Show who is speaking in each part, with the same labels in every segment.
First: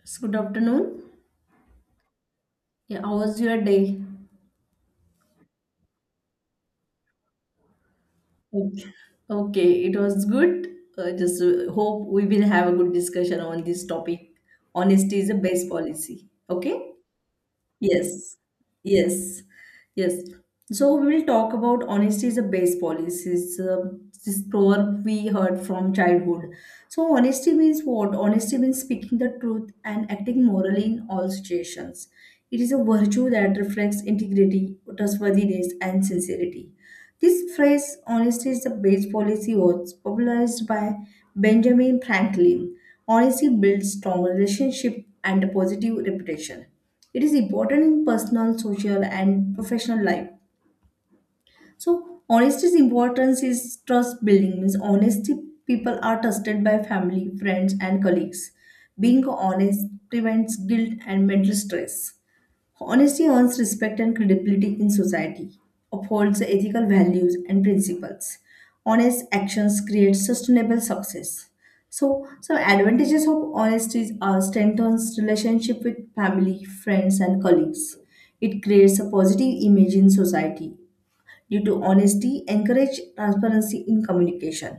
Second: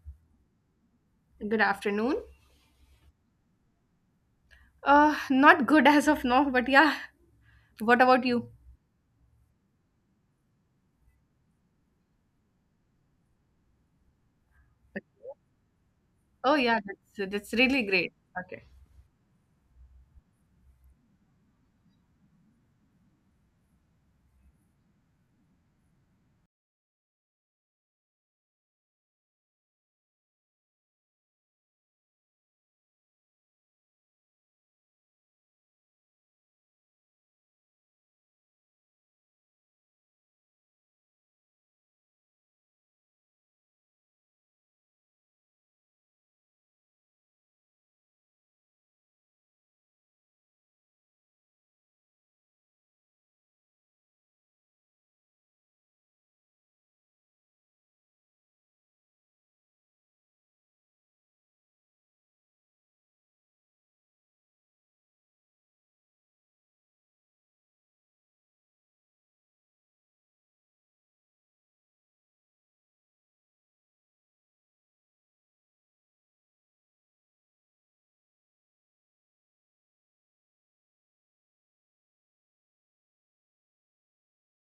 Speaker 1: Yes, good afternoon.
Speaker 2: Good afternoon.
Speaker 1: Yeah, how was your day?
Speaker 2: Not good as of now, but yeah. What about you?
Speaker 1: Okay, Okay, it was good. Just hope we will have a good discussion on this topic. Honesty is the best policy.
Speaker 2: Oh yeah,
Speaker 1: Okay?
Speaker 2: that's really great.
Speaker 1: Yes,
Speaker 2: Okay.
Speaker 1: yes, yes. So we will talk about honesty is a base policy. This proverb we heard from childhood. So honesty means what? Honesty means speaking the truth and acting morally in all situations. It is a virtue that reflects integrity, trustworthiness, and sincerity. This phrase, honesty is the base policy, was popularized by Benjamin Franklin. Honesty builds strong relationship and a positive reputation. It is important in personal, social, and professional life. So, honesty's importance is trust building. Means honesty, people are trusted by family, friends, and colleagues. Being honest prevents guilt and mental stress. Honesty earns respect and credibility in society, upholds the ethical values and principles. Honest actions create sustainable success. So, some advantages of honesty are strengthens relationship with family, friends, and colleagues. It creates a positive image in society. Due to honesty, encourage transparency in communication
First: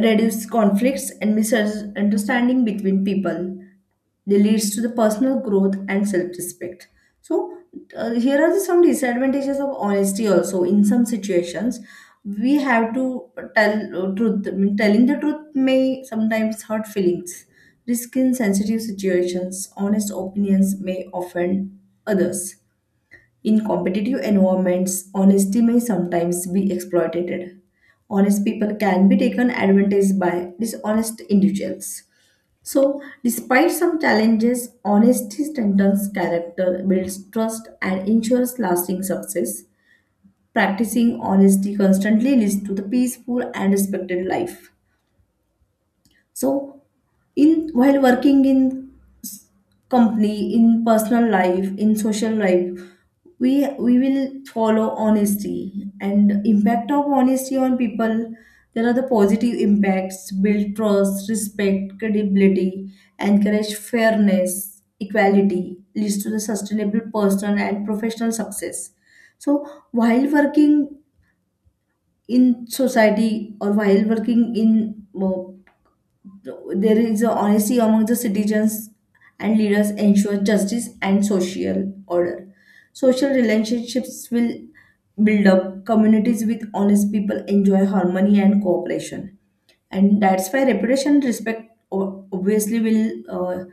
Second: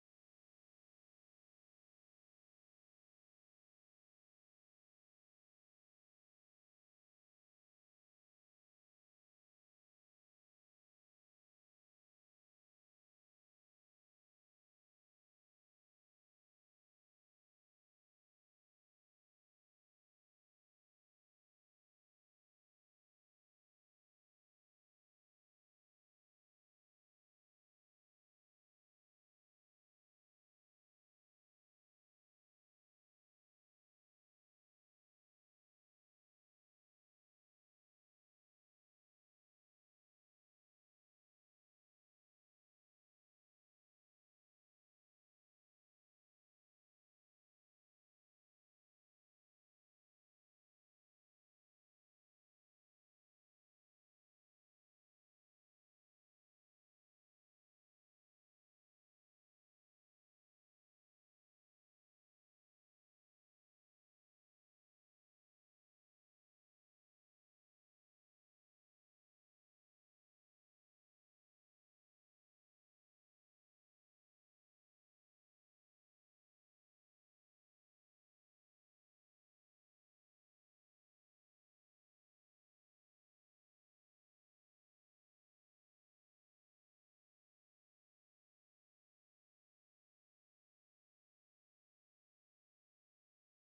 Speaker 1: reduce conflicts and misunderstanding between people. They leads to the personal growth and self-respect. So Here are the some disadvantages of honesty. Also, in some situations, we have to tell truth. I mean, telling the truth may sometimes hurt feelings. Risk in sensitive situations, honest opinions may offend others. In competitive environments, honesty may sometimes be exploited. Honest people can be taken advantage by dishonest individuals. So, despite some challenges, honesty strengthens character, builds trust, and ensures lasting success. Practicing honesty constantly leads to the peaceful and respected life. So, in while working in s- company, in personal life, in social life, we will follow honesty and impact of honesty on people. There are the positive impacts: build trust, respect, credibility, encourage fairness, equality, leads to the sustainable personal and professional success. So, while working in society or while working in there is a honesty among the citizens and leaders ensure justice and social order. Social relationships will build up. Communities with honest people enjoy harmony and cooperation. And that's why reputation, and respect obviously will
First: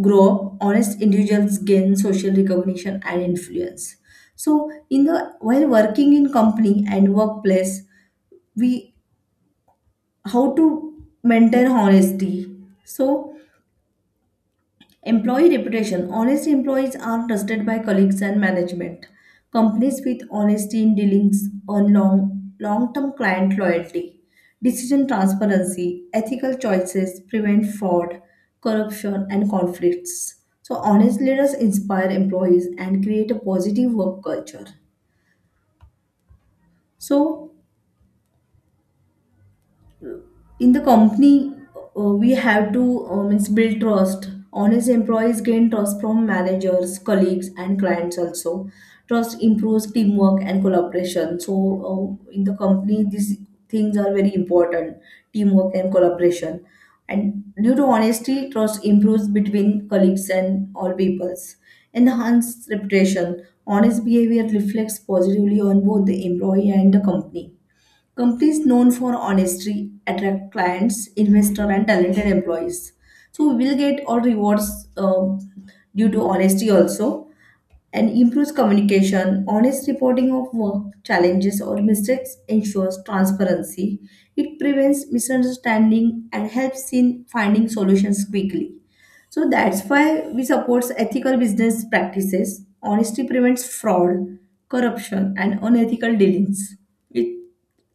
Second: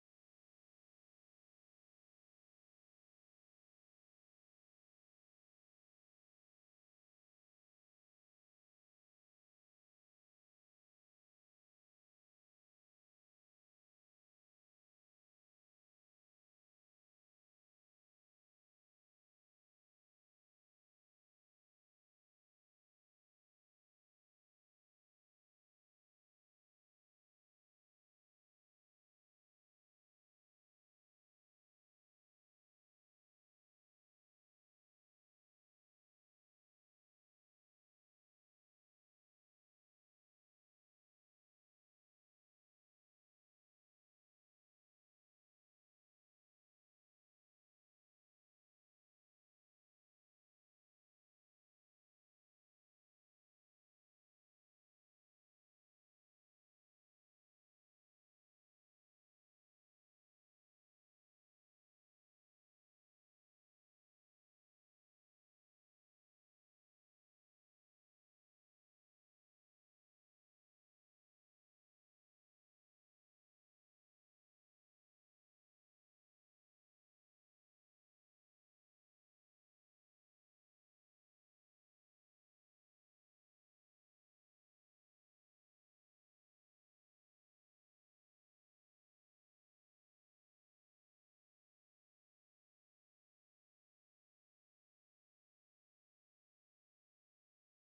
Speaker 1: grow up. Honest individuals gain social recognition and influence. So, in the while working in company and workplace, we how to maintain honesty. So employee reputation. Honest employees are trusted by colleagues and management. Companies with honesty in dealings earn long-term client loyalty. Decision transparency, ethical choices prevent fraud, corruption, and conflicts. So honest leaders inspire employees and create a positive work culture. So in the company we have to means build trust, honest employees gain trust from managers, colleagues, and clients also. Trust improves teamwork and collaboration. So in the company these things are very important: teamwork and collaboration. And due to honesty trust improves between colleagues and all peoples. Enhance reputation, honest behavior reflects positively on both the employee and the company. Companies known for honesty attract clients, investor, and talented employees. So we will get all rewards due to honesty also, and improves communication. Honest reporting of work challenges or mistakes ensures transparency. It prevents misunderstanding and helps in finding solutions quickly. So that's why we support ethical business practices. Honesty prevents fraud, corruption, and unethical dealings. It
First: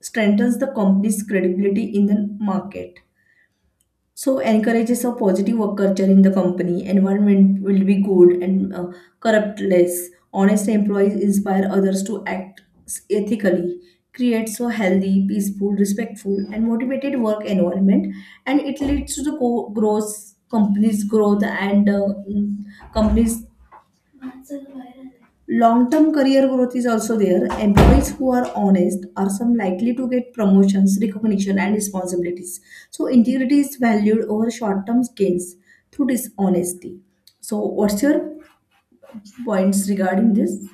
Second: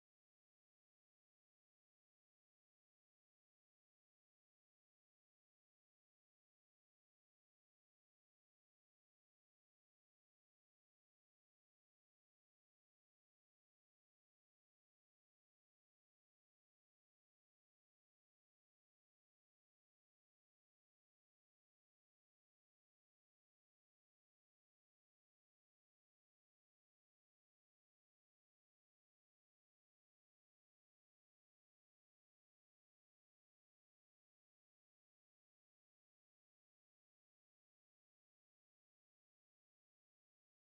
Speaker 1: strengthens the company's credibility in the market. So encourages a positive work culture in the company. Environment will be good and corrupt less. Honest employees inspire others to act ethically. Creates a healthy, peaceful, respectful, and motivated work environment, and it leads to the growth, company's growth, and mm, company's long-term career growth is also there. Employees who are honest are some likely to get promotions, recognition, and responsibilities. So integrity is valued over short-term gains through dishonesty. So what's your points regarding this?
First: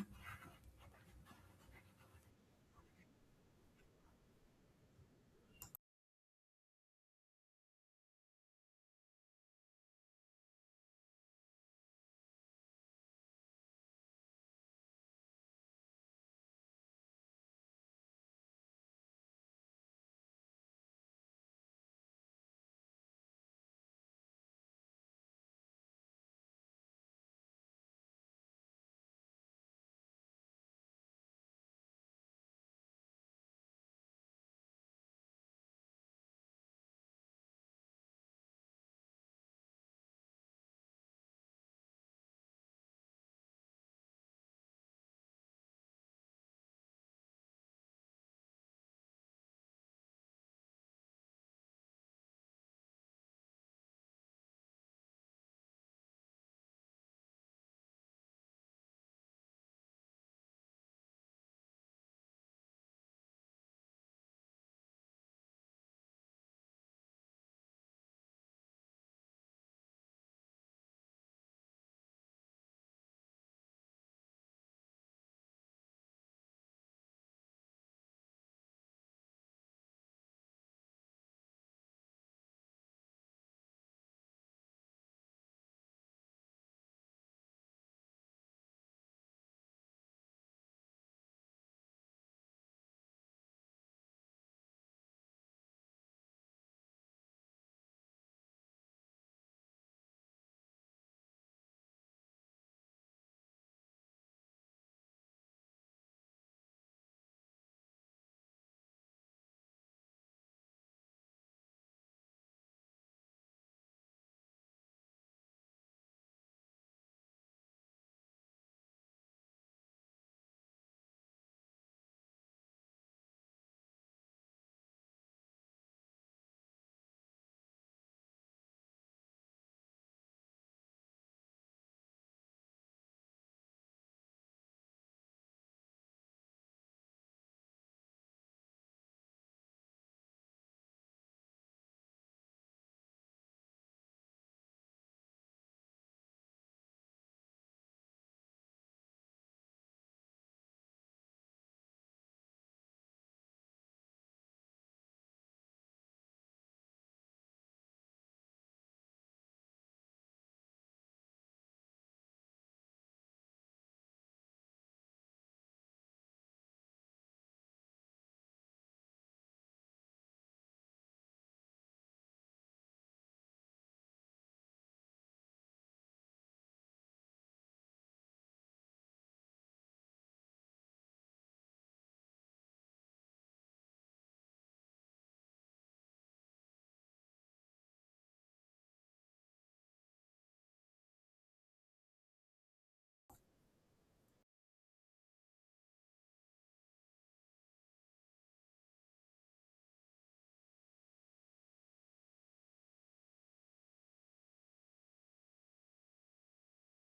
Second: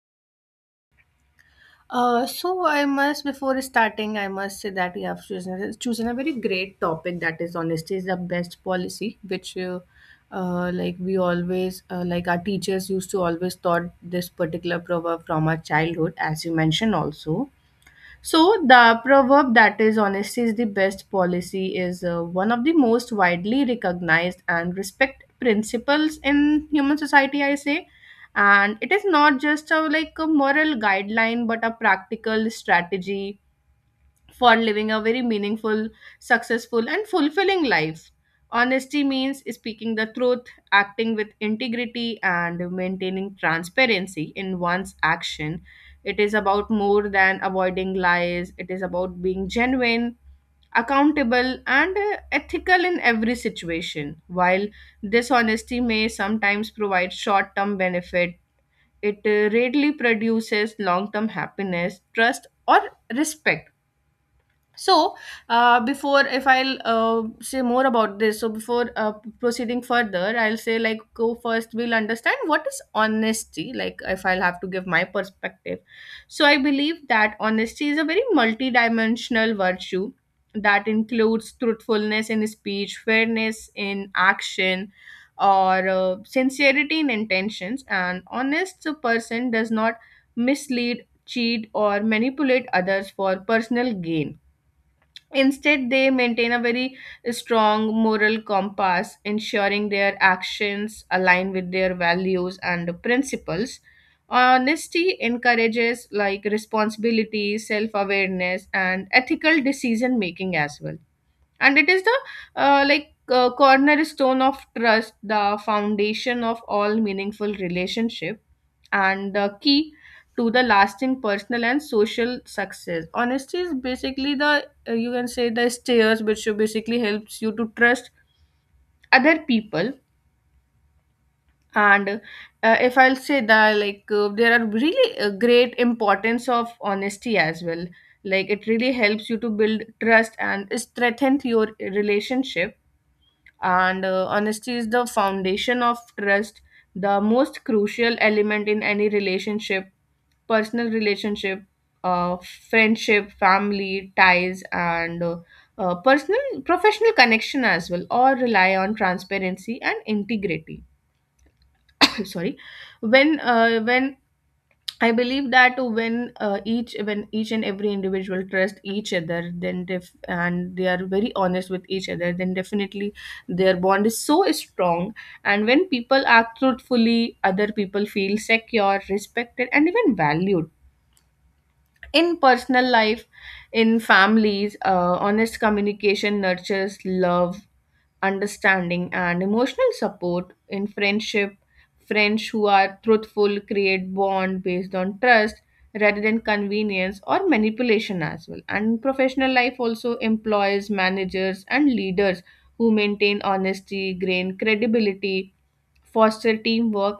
Speaker 2: So I must, before starting, I must say that you have chosen chosen a very great topic. That is, honesty is the best policy, which like we always like our teachers used to always taught this particular proverb from our childhood, as you mentioned also. So, the proverb that is honesty is the best policy is one of the most widely recognized and respected principles in human society, I say. And it is not just a like a moral guideline, but a practical strategy for living a very meaningful, successful, and fulfilling life. Honesty means speaking the truth, acting with integrity, and maintaining transparency in one's action. It is about more than avoiding lies, it is about being genuine, accountable, and ethical in every situation. While dishonesty may sometimes provide short term benefit, it rarely produces long term happiness, trust, or respect. so Before, if I'll say more about this, so before proceeding further, I'll say like, go first, we'll understand what is honesty. Like if I'll have to give my perspective, so I believe that honesty is a very multidimensional virtue that includes truthfulness in speech, fairness in action, or sincerity in intentions. And honest person does not mislead, cheat, or manipulate others for personal gain. Instead, they maintain a very strong moral compass, ensuring their actions align with their values and principles. Honesty encourages like responsibility, self awareness, and ethical decision making as well. And it is the cornerstone of trust, the foundation of all meaningful relationship and the key to the lasting personal and social success. Honesty is basically the you can say the stairs which basically helps you to trust other people. And if I'll say that there are really a great importance of honesty as well. Like it really helps you to build trust and strengthen your relationship. And honesty is the foundation of trust, the most crucial element in any relationship, personal relationship, uh, friendship, family ties, and personal professional connection as well, or rely on transparency and integrity. Sorry, when I believe that when each, when each and every individual trust each other, then and they are very honest with each other, then definitely their bond is so strong. And when people act truthfully, other people feel secure, respected, and even valued in personal life. In families, honest communication nurtures love, understanding, and emotional support. In friendship, friends who are truthful create bond based on trust rather than convenience or manipulation as well. And professional life also, employs, managers, and leaders who maintain honesty gain credibility, foster teamwork,